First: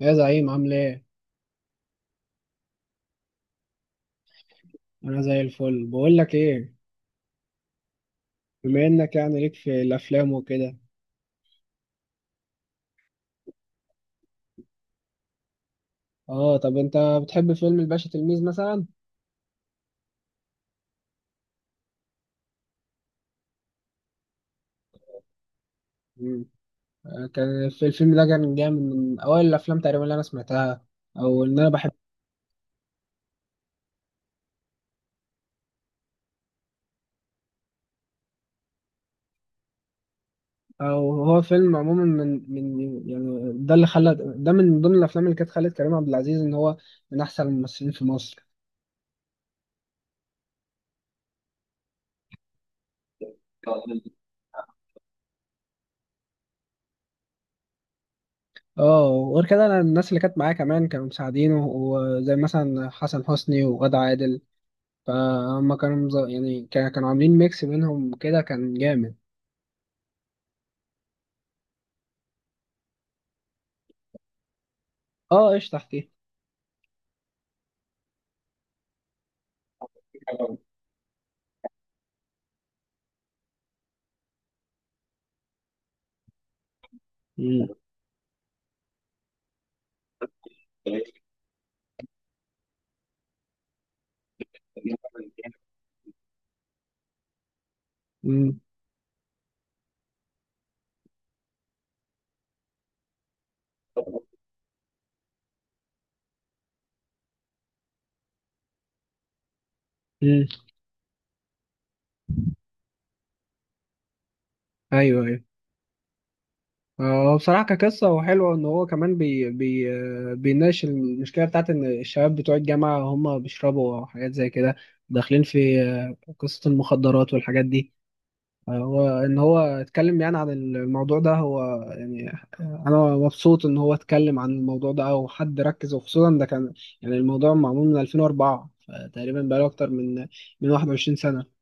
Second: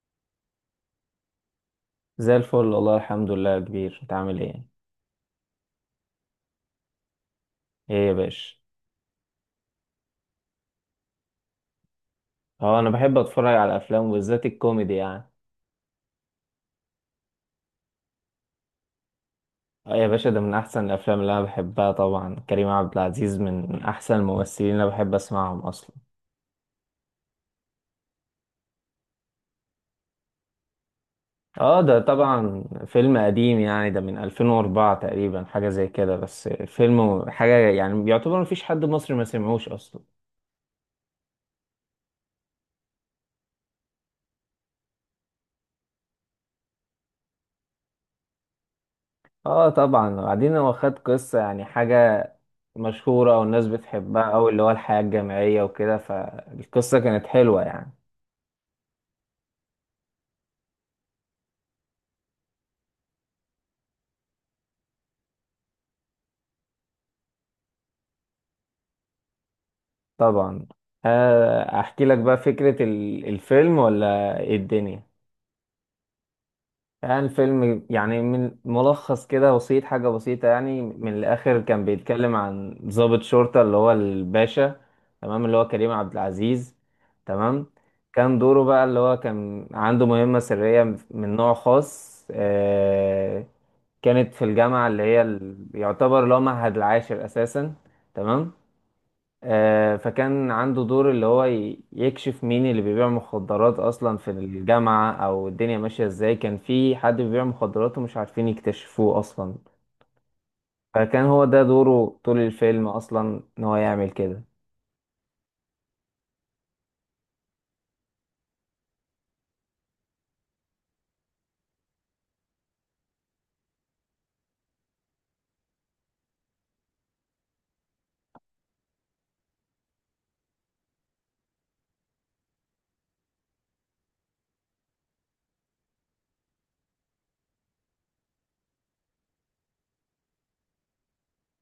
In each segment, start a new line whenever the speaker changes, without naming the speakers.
يا زعيم، عامل ايه؟
زي الفل والله الحمد لله يا كبير، انت عامل ايه؟
انا زي الفل. بقول لك ايه،
ايه يا باشا؟
بما انك يعني ليك في الافلام وكده،
اه، انا بحب اتفرج على الافلام وبالذات الكوميدي يعني.
اه، طب انت بتحب فيلم الباشا تلميذ مثلا؟
اه يا باشا، ده من احسن الافلام اللي انا بحبها. طبعا كريم عبد العزيز من احسن الممثلين اللي انا بحب اسمعهم اصلا.
مم. كان في الفيلم ده، كان جامد من اوائل الافلام تقريبا اللي انا سمعتها. او ان انا
اه،
بحب.
ده طبعا فيلم قديم يعني، ده من 2004 تقريبا، حاجه زي كده. بس فيلم حاجه يعني يعتبر مفيش حد مصري ما سمعوش اصلا.
او هو فيلم عموما من يعني ده اللي خلى ده من ضمن الافلام اللي كانت خلت كريم عبد العزيز ان هو من احسن الممثلين في مصر.
اه طبعا. وبعدين هو خد قصه يعني حاجه مشهورة والناس بتحبها أوي، اللي هو الحياة الجامعية وكده، فالقصة كانت حلوة يعني.
اه، وغير كده، انا الناس اللي كانت معايا كمان كانوا مساعدينه، وزي مثلا حسن حسني وغادة عادل. فهم كانوا عاملين ميكس بينهم كده، كان جامد.
طبعا. آه، أحكي لك بقى فكرة الفيلم ولا إيه الدنيا؟
اه، ايش تحتيه؟
يعني الفيلم يعني من ملخص كده بسيط، حاجة بسيطة يعني. من الآخر كان بيتكلم عن ضابط شرطة اللي هو الباشا. تمام، اللي هو كريم عبد العزيز.
مم.
تمام. كان دوره بقى اللي هو كان عنده مهمة سرية من نوع خاص. كانت في الجامعة اللي هي يعتبر اللي هو معهد العاشر أساسا. تمام.
مم.
فكان عنده دور اللي هو يكشف مين اللي بيبيع مخدرات أصلا في الجامعة، أو الدنيا ماشية إزاي. كان في حد بيبيع مخدرات ومش عارفين يكتشفوه أصلا.
مم.
فكان هو ده دوره طول الفيلم أصلا، إن هو يعمل كده.
ايوه، ايوه، هو بصراحة كقصة هو حلو ان هو كمان بي بي بيناقش المشكلة بتاعت ان الشباب بتوع الجامعة هم بيشربوا حاجات زي كده، داخلين في قصة المخدرات والحاجات دي. هو ان هو اتكلم يعني عن الموضوع ده، هو يعني انا مبسوط ان هو اتكلم عن الموضوع ده، او حد ركز، وخصوصا ده كان يعني الموضوع معمول من 2004، فتقريبا بقاله اكتر من 21 سنة.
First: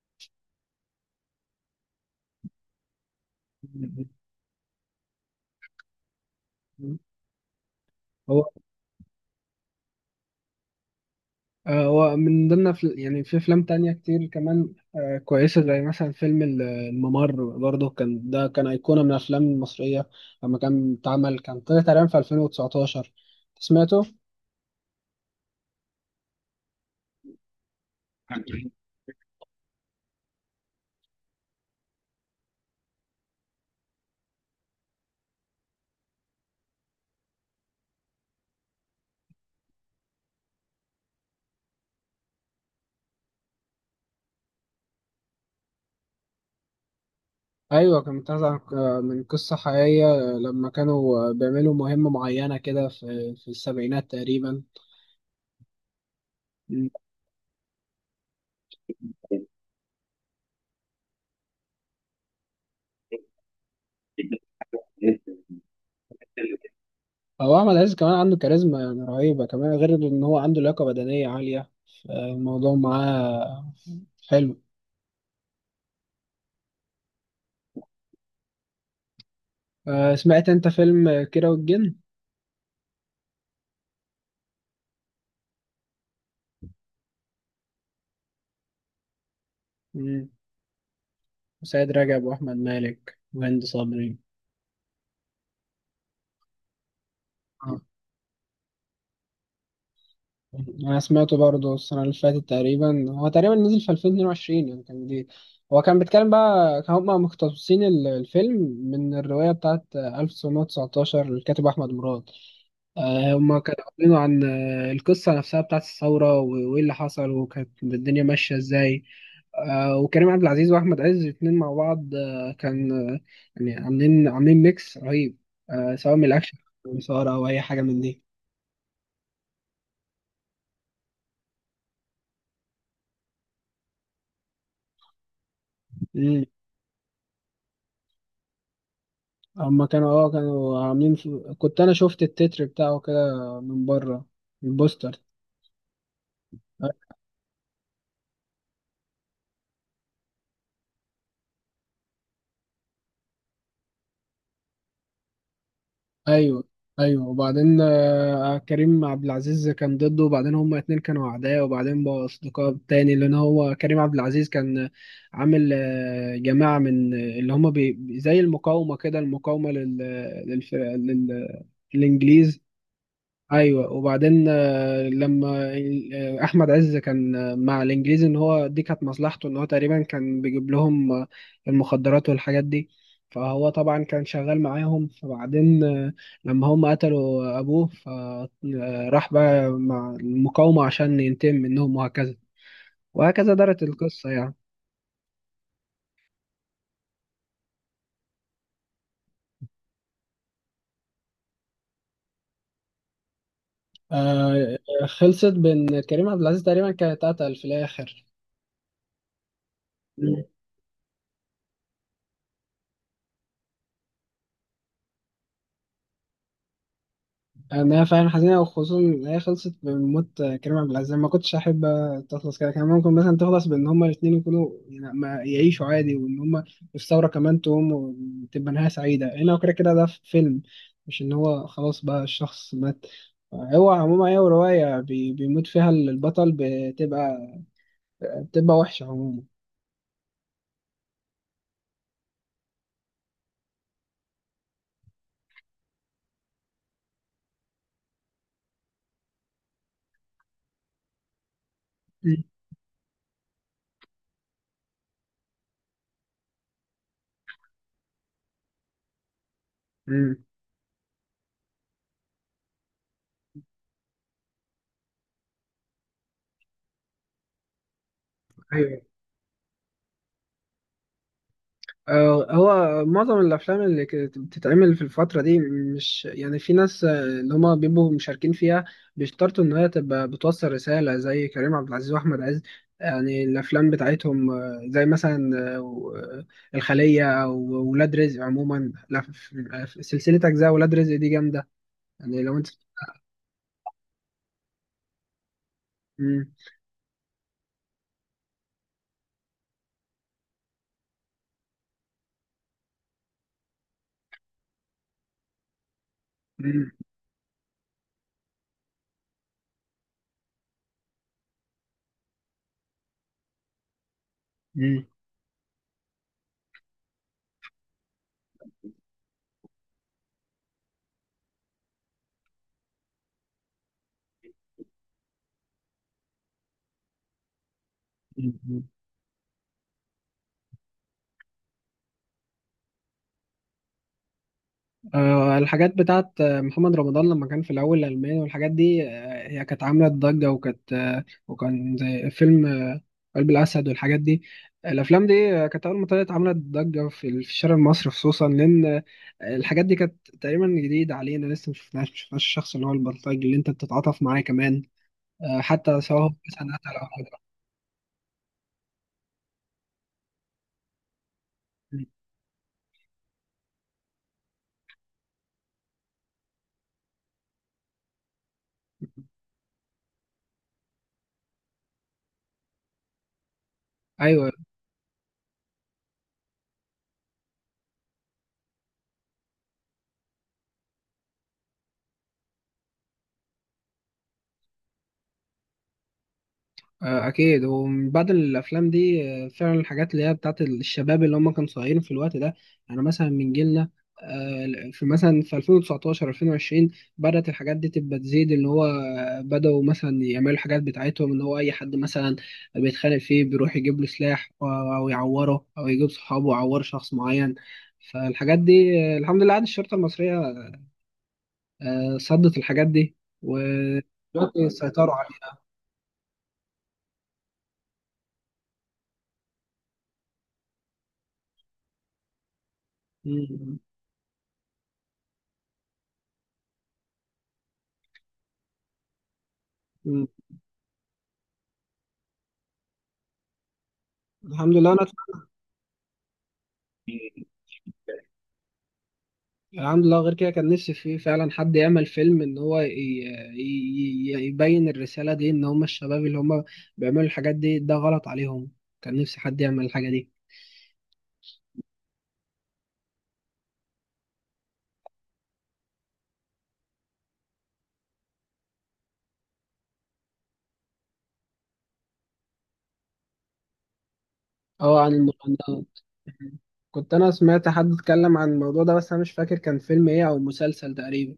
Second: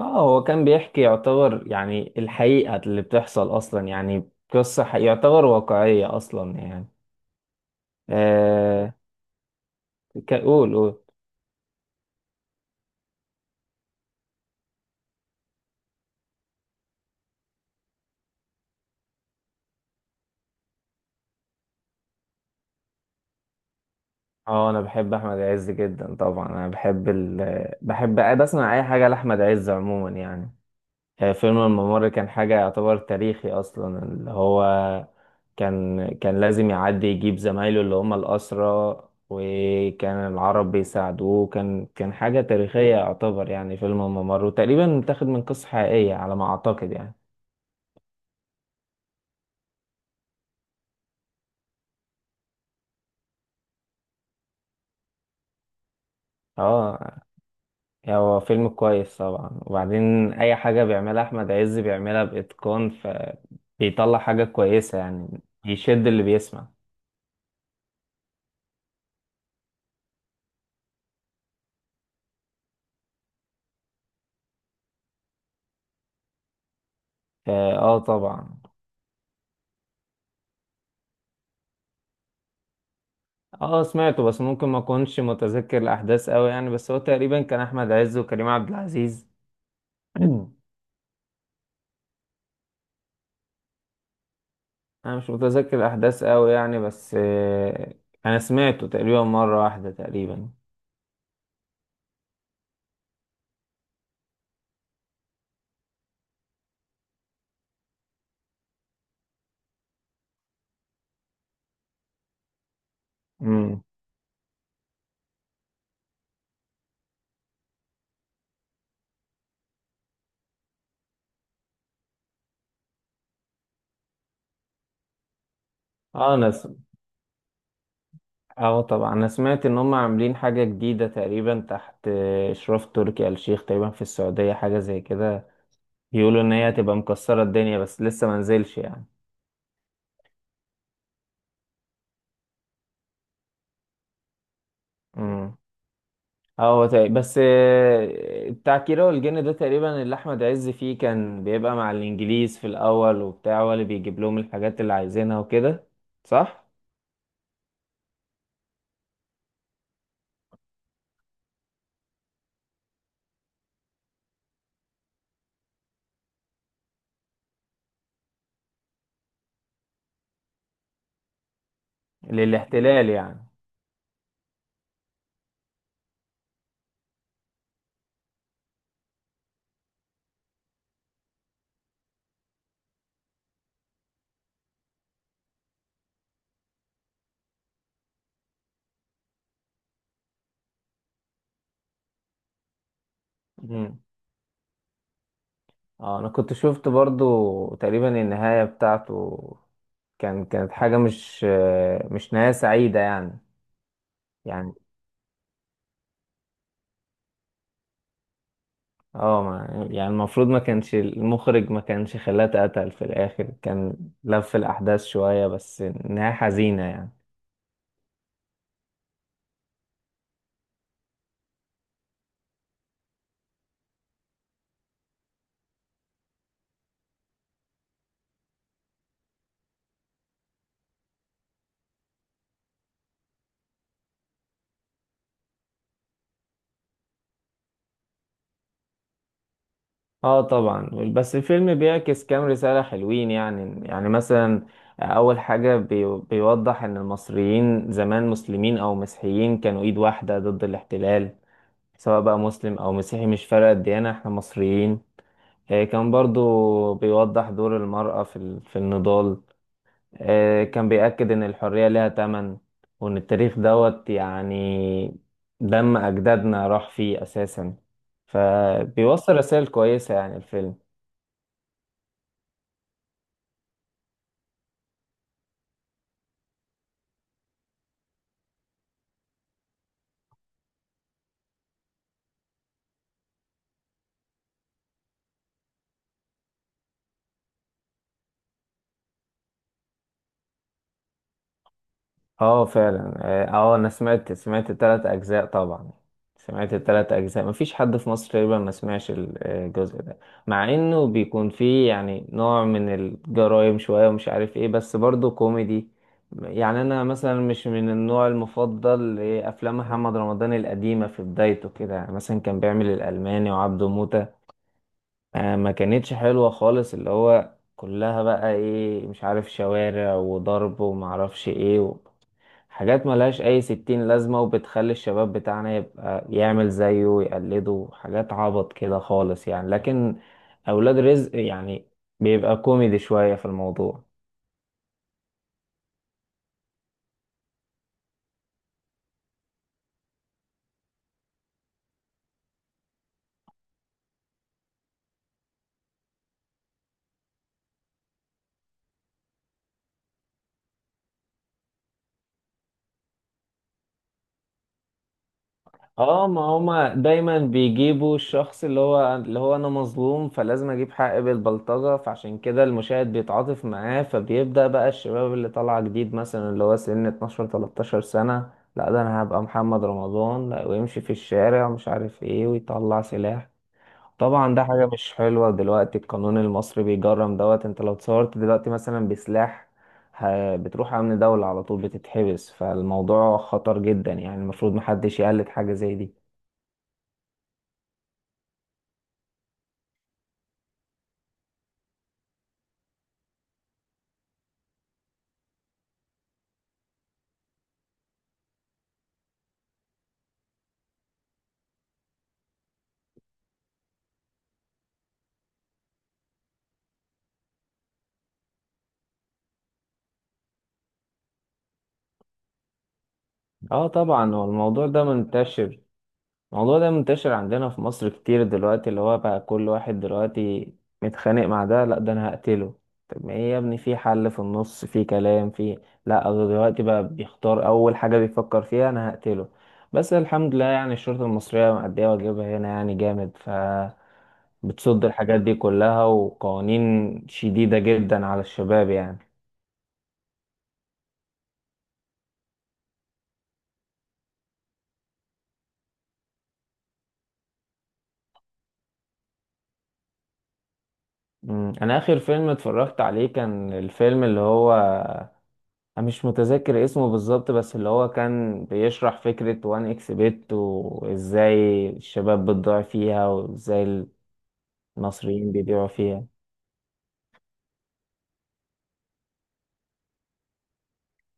اه، هو كان بيحكي يعتبر يعني الحقيقة اللي بتحصل أصلا، يعني قصة يعتبر واقعية أصلا يعني.
هو
آه. قول قول.
هو من ضمن يعني في افلام تانية كتير كمان كويسة، زي مثلا فيلم الممر. برضه كان ده كان أيقونة من الافلام المصرية لما كان اتعمل. كان طلع تقريبا في 2019. سمعته؟
اه، انا بحب احمد عز جدا. طبعا انا بحب بسمع اي حاجه لاحمد عز عموما يعني. آه، فيلم الممر كان حاجه يعتبر تاريخي اصلا، اللي هو كان لازم يعدي يجيب زمايله اللي هم الاسرى. وكان العرب بيساعدوه. كان حاجه تاريخيه يعتبر يعني. فيلم الممر وتقريبا متاخد من قصه حقيقيه على ما اعتقد يعني.
ايوه، كان متاخد من قصه حقيقيه، لما كانوا بيعملوا مهمه معينه كده في السبعينات تقريبا. مم.
اه، يعني هو فيلم كويس طبعا. وبعدين اي حاجة بيعملها احمد عز بيعملها باتقان، فبيطلع حاجة كويسة يعني، يشد اللي بيسمع.
هو احمد عز كمان عنده كاريزما يعني رهيبه، كمان غير ان هو عنده لياقه بدنيه عاليه. الموضوع معاه حلو.
اه، آه، طبعا.
سمعت انت فيلم كيرة والجن؟
اه سمعته، بس ممكن ما اكونش متذكر الاحداث قوي يعني. بس هو تقريبا كان احمد عز وكريم عبد العزيز.
مم. وسيد رجب واحمد مالك وهند صبري.
انا مش متذكر الاحداث قوي يعني. بس انا سمعته تقريبا مرة واحدة تقريبا.
انا سمعته برضه السنه اللي فاتت، تقريبا هو تقريبا نزل في 2022، يعني كان جديد. هو كان بيتكلم بقى، كان هما مقتبسين الفيلم من الروايه بتاعت 1919 للكاتب احمد مراد. هما
امم.
كانوا عاملينه عن القصه نفسها بتاعت الثوره وايه اللي حصل وكانت الدنيا ماشيه ازاي. وكريم عبد العزيز واحمد عز الاتنين مع بعض كان عاملين ميكس رهيب، سواء من
اه، انا
الاكشن او الإثارة أو اي حاجه من
اه طبعا، انا سمعت ان هم عاملين حاجة جديدة تقريبا تحت اشراف تركي آل الشيخ تقريبا في السعودية، حاجة زي كده.
دي.
بيقولوا ان هي هتبقى مكسرة الدنيا، بس لسه ما نزلش يعني.
هما كانوا عاملين في... كنت انا شفت التتر بتاعه كده من بره، البوستر.
امم. اه، هو بس آه، بتاع كيرة والجن ده تقريبا اللي احمد عز فيه كان بيبقى مع الانجليز في الاول، وبتاع هو اللي بيجيب لهم الحاجات اللي عايزينها وكده.
ايوه،
صح.
ايوه، وبعدين كريم عبد العزيز كان ضده، وبعدين هما اتنين كانوا اعداء، وبعدين بقوا اصدقاء تاني، لان هو كريم عبد العزيز كان عامل جماعة من اللي هما زي المقاومة كده، المقاومة للف... لل... للانجليز.
للاحتلال
ايوه، وبعدين لما احمد عز كان مع الانجليزي، ان هو دي كانت مصلحته، ان هو تقريبا كان بيجيب لهم المخدرات والحاجات دي. فهو طبعا كان شغال معاهم. فبعدين لما هم قتلوا ابوه، فراح بقى مع المقاومة عشان ينتقم منهم، وهكذا وهكذا دارت
يعني.
القصة يعني.
اه، انا كنت شفت برضو تقريبا النهاية بتاعته. كانت حاجة مش نهاية سعيدة يعني. يعني
آه، خلصت بان كريم عبد العزيز تقريبا كان اتقتل في الاخر.
اه، يعني المفروض ما كانش المخرج ما كانش خلاها اتقتل في الاخر. كان لف الاحداث شوية، بس نهاية حزينة يعني.
انا فعلا حزينه، وخصوصا ان هي خلصت بموت كريم عبد العزيز. ما كنتش احب تخلص كده. كان ممكن مثلا تخلص بان هما الاثنين يكونوا، يعني ما يعيشوا عادي، وان هما الثوره كمان تقوم، وتبقى نهايه سعيده هنا، وكده كده ده في فيلم، مش ان هو خلاص بقى الشخص مات. هو عموما هي روايه بيموت فيها البطل، بتبقى وحشه عموما.
اه طبعا. بس الفيلم بيعكس كام رسالة حلوين يعني مثلا اول حاجة بيوضح ان المصريين زمان مسلمين او مسيحيين كانوا ايد واحدة ضد الاحتلال. سواء بقى
مم.
مسلم أو مسيحي، مش فارقة الديانة، احنا مصريين. آه، كان برضو بيوضح دور المرأة في النضال.
مم.
آه، كان بيأكد إن الحرية لها تمن، وإن التاريخ دوت يعني دم أجدادنا راح فيه أساسا.
ايوه.
فبيوصل رسائل كويسة يعني الفيلم.
هو معظم الافلام اللي كانت بتتعمل في الفتره دي، مش يعني في ناس اللي هما بيبقوا مشاركين فيها بيشترطوا ان هي تبقى بتوصل رساله، زي كريم عبد العزيز واحمد عز. يعني الافلام بتاعتهم زي مثلا الخليه او ولاد رزق عموما. لا، في سلسله اجزاء ولاد رزق دي جامده، يعني لو
اه
انت.
فعلا. اه، آه، انا سمعت التلات اجزاء طبعا.
مم.
سمعت التلات اجزاء، مفيش حد في مصر تقريبا ما سمعش الجزء ده. مع انه بيكون فيه يعني نوع من الجرايم شوية، ومش عارف ايه، بس برضه كوميدي. يعني
مم.
انا مثلا مش من النوع المفضل لافلام محمد رمضان القديمة في بدايته كده، يعني مثلا كان بيعمل الالماني وعبده موتة.
مم.
آه، ما كانتش حلوة خالص، اللي هو كلها بقى ايه مش عارف، شوارع وضرب ومعرفش ايه، حاجات ملهاش أي ستين لازمة، وبتخلي الشباب بتاعنا يبقى يعمل زيه ويقلده حاجات عبط كده خالص يعني. لكن أولاد رزق يعني بيبقى كوميدي شوية في الموضوع.
الحاجات بتاعت محمد رمضان لما كان في الأول، الألماني والحاجات دي، هي كانت عاملة ضجة، وكانت وكان زي فيلم قلب الأسد والحاجات دي. الأفلام دي كانت أول ما طلعت عملت ضجة في في الشارع المصري، خصوصا لأن الحاجات دي كانت تقريبا جديدة علينا، لسه مشفناش الشخص اللي هو البلطجي اللي أنت بتتعاطف معاه كمان، حتى سواء
اه،
هو
ما
مثلا
هما
قتل أو
دايما
حاجة.
بيجيبوا الشخص اللي هو انا مظلوم فلازم اجيب حقي بالبلطجة، فعشان كده المشاهد بيتعاطف معاه. فبيبدأ بقى الشباب اللي طالعة جديد مثلا اللي هو سن 12 13 سنة، لا ده انا هبقى محمد رمضان، لا، ويمشي في الشارع ومش عارف ايه ويطلع سلاح.
أيوه.
طبعا ده حاجة مش حلوة. دلوقتي القانون المصري بيجرم دوت. انت لو اتصورت دلوقتي مثلا بسلاح، بتروح امن دولة على طول، بتتحبس، فالموضوع خطر جدا يعني، المفروض محدش يقلد حاجة زي دي.
اكيد هو من بعد الافلام دي فعلا الحاجات اللي هي بتاعت الشباب اللي هم كانوا صغيرين في الوقت ده، يعني مثلا من جيلنا في مثلا في 2019، 2020 بدأت الحاجات دي تبقى تزيد، اللي هو بدأوا مثلا يعملوا الحاجات بتاعتهم، اللي هو أي حد مثلا بيتخانق فيه بيروح يجيب له سلاح، أو يعوره أو يجيب صحابه يعور شخص معين. فالحاجات دي الحمد لله، عاد الشرطة المصرية صدت الحاجات دي،
اه طبعا. هو
ودلوقتي
الموضوع ده
سيطروا عليها.
منتشر الموضوع ده منتشر عندنا في مصر كتير دلوقتي، اللي هو بقى كل واحد دلوقتي متخانق مع ده، لا ده انا هقتله. طب ما ايه يا ابني،
مم.
في حل، في النص، في كلام، في لا، هو دلوقتي بقى بيختار اول حاجة بيفكر فيها انا هقتله. بس
مم.
الحمد لله يعني الشرطة المصرية مأدية واجبها هنا يعني جامد، ف
الحمد لله.
بتصد
أنا
الحاجات دي كلها، وقوانين شديدة جدا على الشباب يعني.
الحمد لله، غير كده كان نفسي، في فعلا، حد يعمل فيلم، ان هو يبين الرسالة دي، ان هم الشباب اللي هم بيعملوا الحاجات دي ده غلط عليهم. كان نفسي حد يعمل الحاجة دي.
مم. انا اخر فيلم اتفرجت عليه كان الفيلم اللي هو، أنا مش متذكر اسمه بالظبط، بس اللي هو كان بيشرح فكرة وان اكس بيت وازاي الشباب بتضيع فيها، وازاي
اه، عن
المصريين بيبيعوا
المراهنات.
فيها.
كنت انا سمعت حد اتكلم عن الموضوع ده، بس انا مش فاكر كان فيلم ايه او مسلسل تقريبا.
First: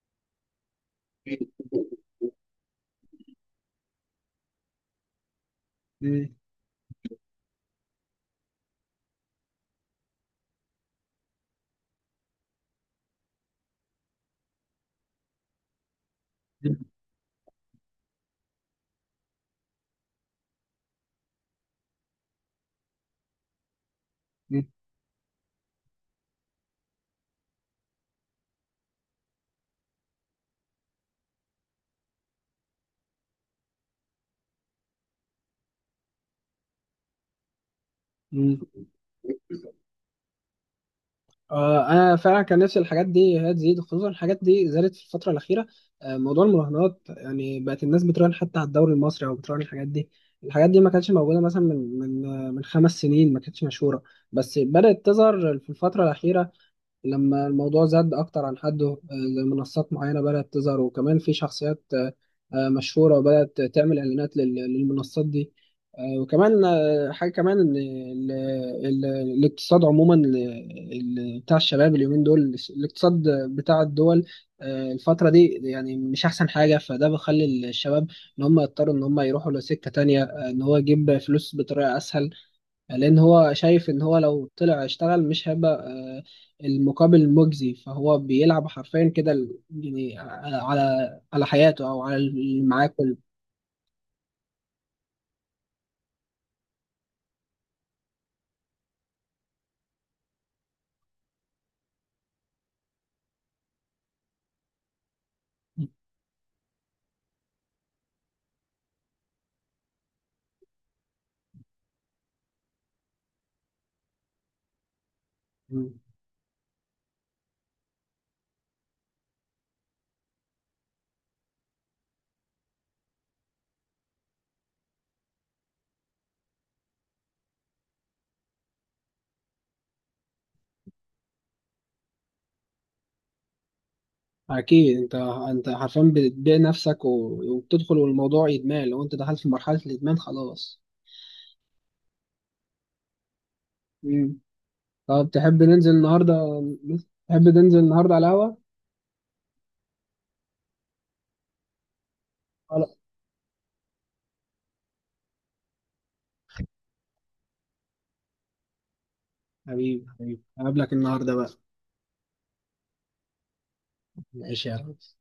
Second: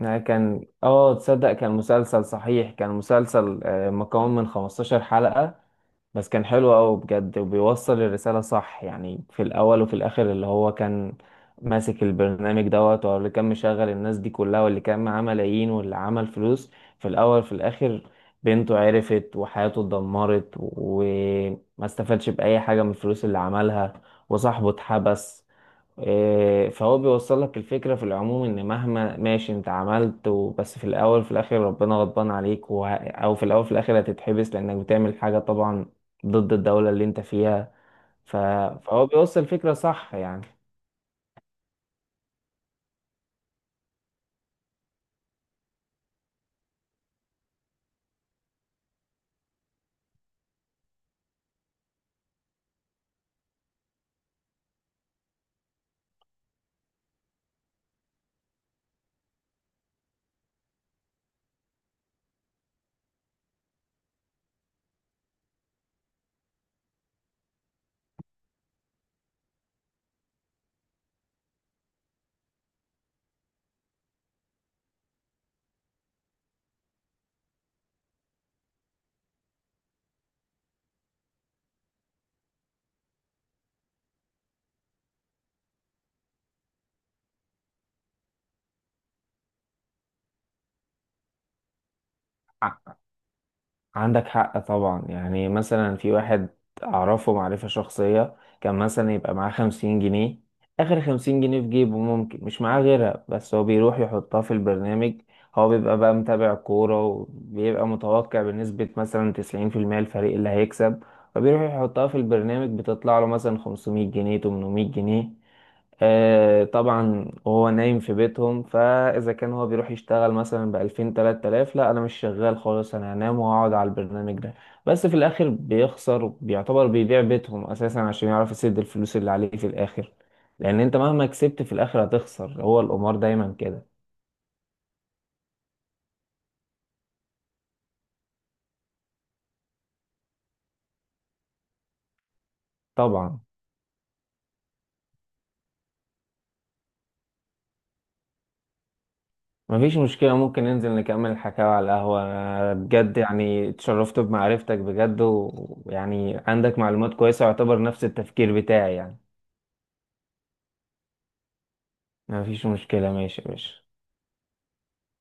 يعني كان، اه، تصدق كان مسلسل صحيح، كان مسلسل مكون من 15 حلقة.
مم.
بس كان حلو أوي بجد، وبيوصل الرسالة صح يعني. في الأول وفي الآخر اللي هو كان ماسك البرنامج دوت، واللي كان مشغل الناس دي كلها، واللي كان معاه ملايين، واللي عمل فلوس. في الأول في الآخر بنته عرفت وحياته اتدمرت، وما استفادش بأي حاجة من الفلوس اللي عملها، وصاحبه اتحبس. إيه، فهو بيوصل لك الفكرة في العموم ان مهما ماشي انت عملت بس في الاول في الاخر ربنا غضبان عليك، او في الاول في الاخر هتتحبس لانك بتعمل حاجة طبعا ضد الدولة اللي انت فيها. ف...
مم.
فهو بيوصل الفكرة صح يعني.
انا فعلا كان نفسي الحاجات دي هي تزيد، خصوصا الحاجات دي زادت في الفتره الاخيره. موضوع المراهنات يعني، بقت الناس بتراهن حتى على الدوري المصري، او بتراهن الحاجات دي. الحاجات دي ما كانتش موجوده مثلا من 5 سنين، ما كانتش مشهوره. بس بدات تظهر في الفتره الاخيره، لما الموضوع زاد أكتر عن حده، زي منصات معينة بدأت تظهر. وكمان في شخصيات مشهورة بدأت تعمل إعلانات للمنصات دي. وكمان حاجة كمان، إن الاقتصاد عموما، بتاع الشباب اليومين دول، الاقتصاد بتاع الدول الفترة دي يعني مش أحسن حاجة. فده بيخلي الشباب إن هم يضطروا إن هم يروحوا لسكة تانية، إن هو يجيب فلوس بطريقة أسهل، لأن هو شايف إن هو لو طلع اشتغل مش هيبقى المقابل مجزي. فهو بيلعب حرفيا كده يعني على حياته أو على اللي معاه كله.
عندك حق طبعا. يعني مثلا في واحد أعرفه معرفة شخصية، كان مثلا يبقى معاه 50 جنيه. آخر 50 جنيه في جيبه، ممكن مش معاه غيرها، بس هو بيروح يحطها في البرنامج. هو بيبقى بقى متابع كورة، وبيبقى متوقع بنسبة مثلا 90% الفريق اللي هيكسب. فبيروح يحطها في البرنامج بتطلع له مثلا 500 جنيه، 800 جنيه.
مم.
آه طبعا. وهو نايم في بيتهم، فاذا كان هو بيروح يشتغل مثلا بـ2000 3000، لا انا مش شغال خالص، انا هنام وهقعد على البرنامج ده. بس في الاخر بيخسر، بيعتبر بيبيع بيتهم اساسا عشان يعرف يسد الفلوس اللي عليه في الاخر. لان انت مهما كسبت في الاخر هتخسر، هو القمار دايما كده.
أكيد. أنت حرفيا بتبيع نفسك وبتدخل، والموضوع إدمان. لو أنت دخلت في مرحلة الإدمان خلاص.
طبعا.
مم. طب تحب ننزل النهاردة على القهوة؟
مفيش مشكلة، ممكن ننزل نكمل الحكاية على القهوة. أنا
خلاص
بجد يعني اتشرفت بمعرفتك بجد، ويعني عندك معلومات كويسة ويعتبر نفس التفكير بتاعي يعني.
حبيبي، حبيبي، هقابلك النهاردة بقى.
مفيش مشكلة، ماشي يا باشا.
ماشي يا ريس.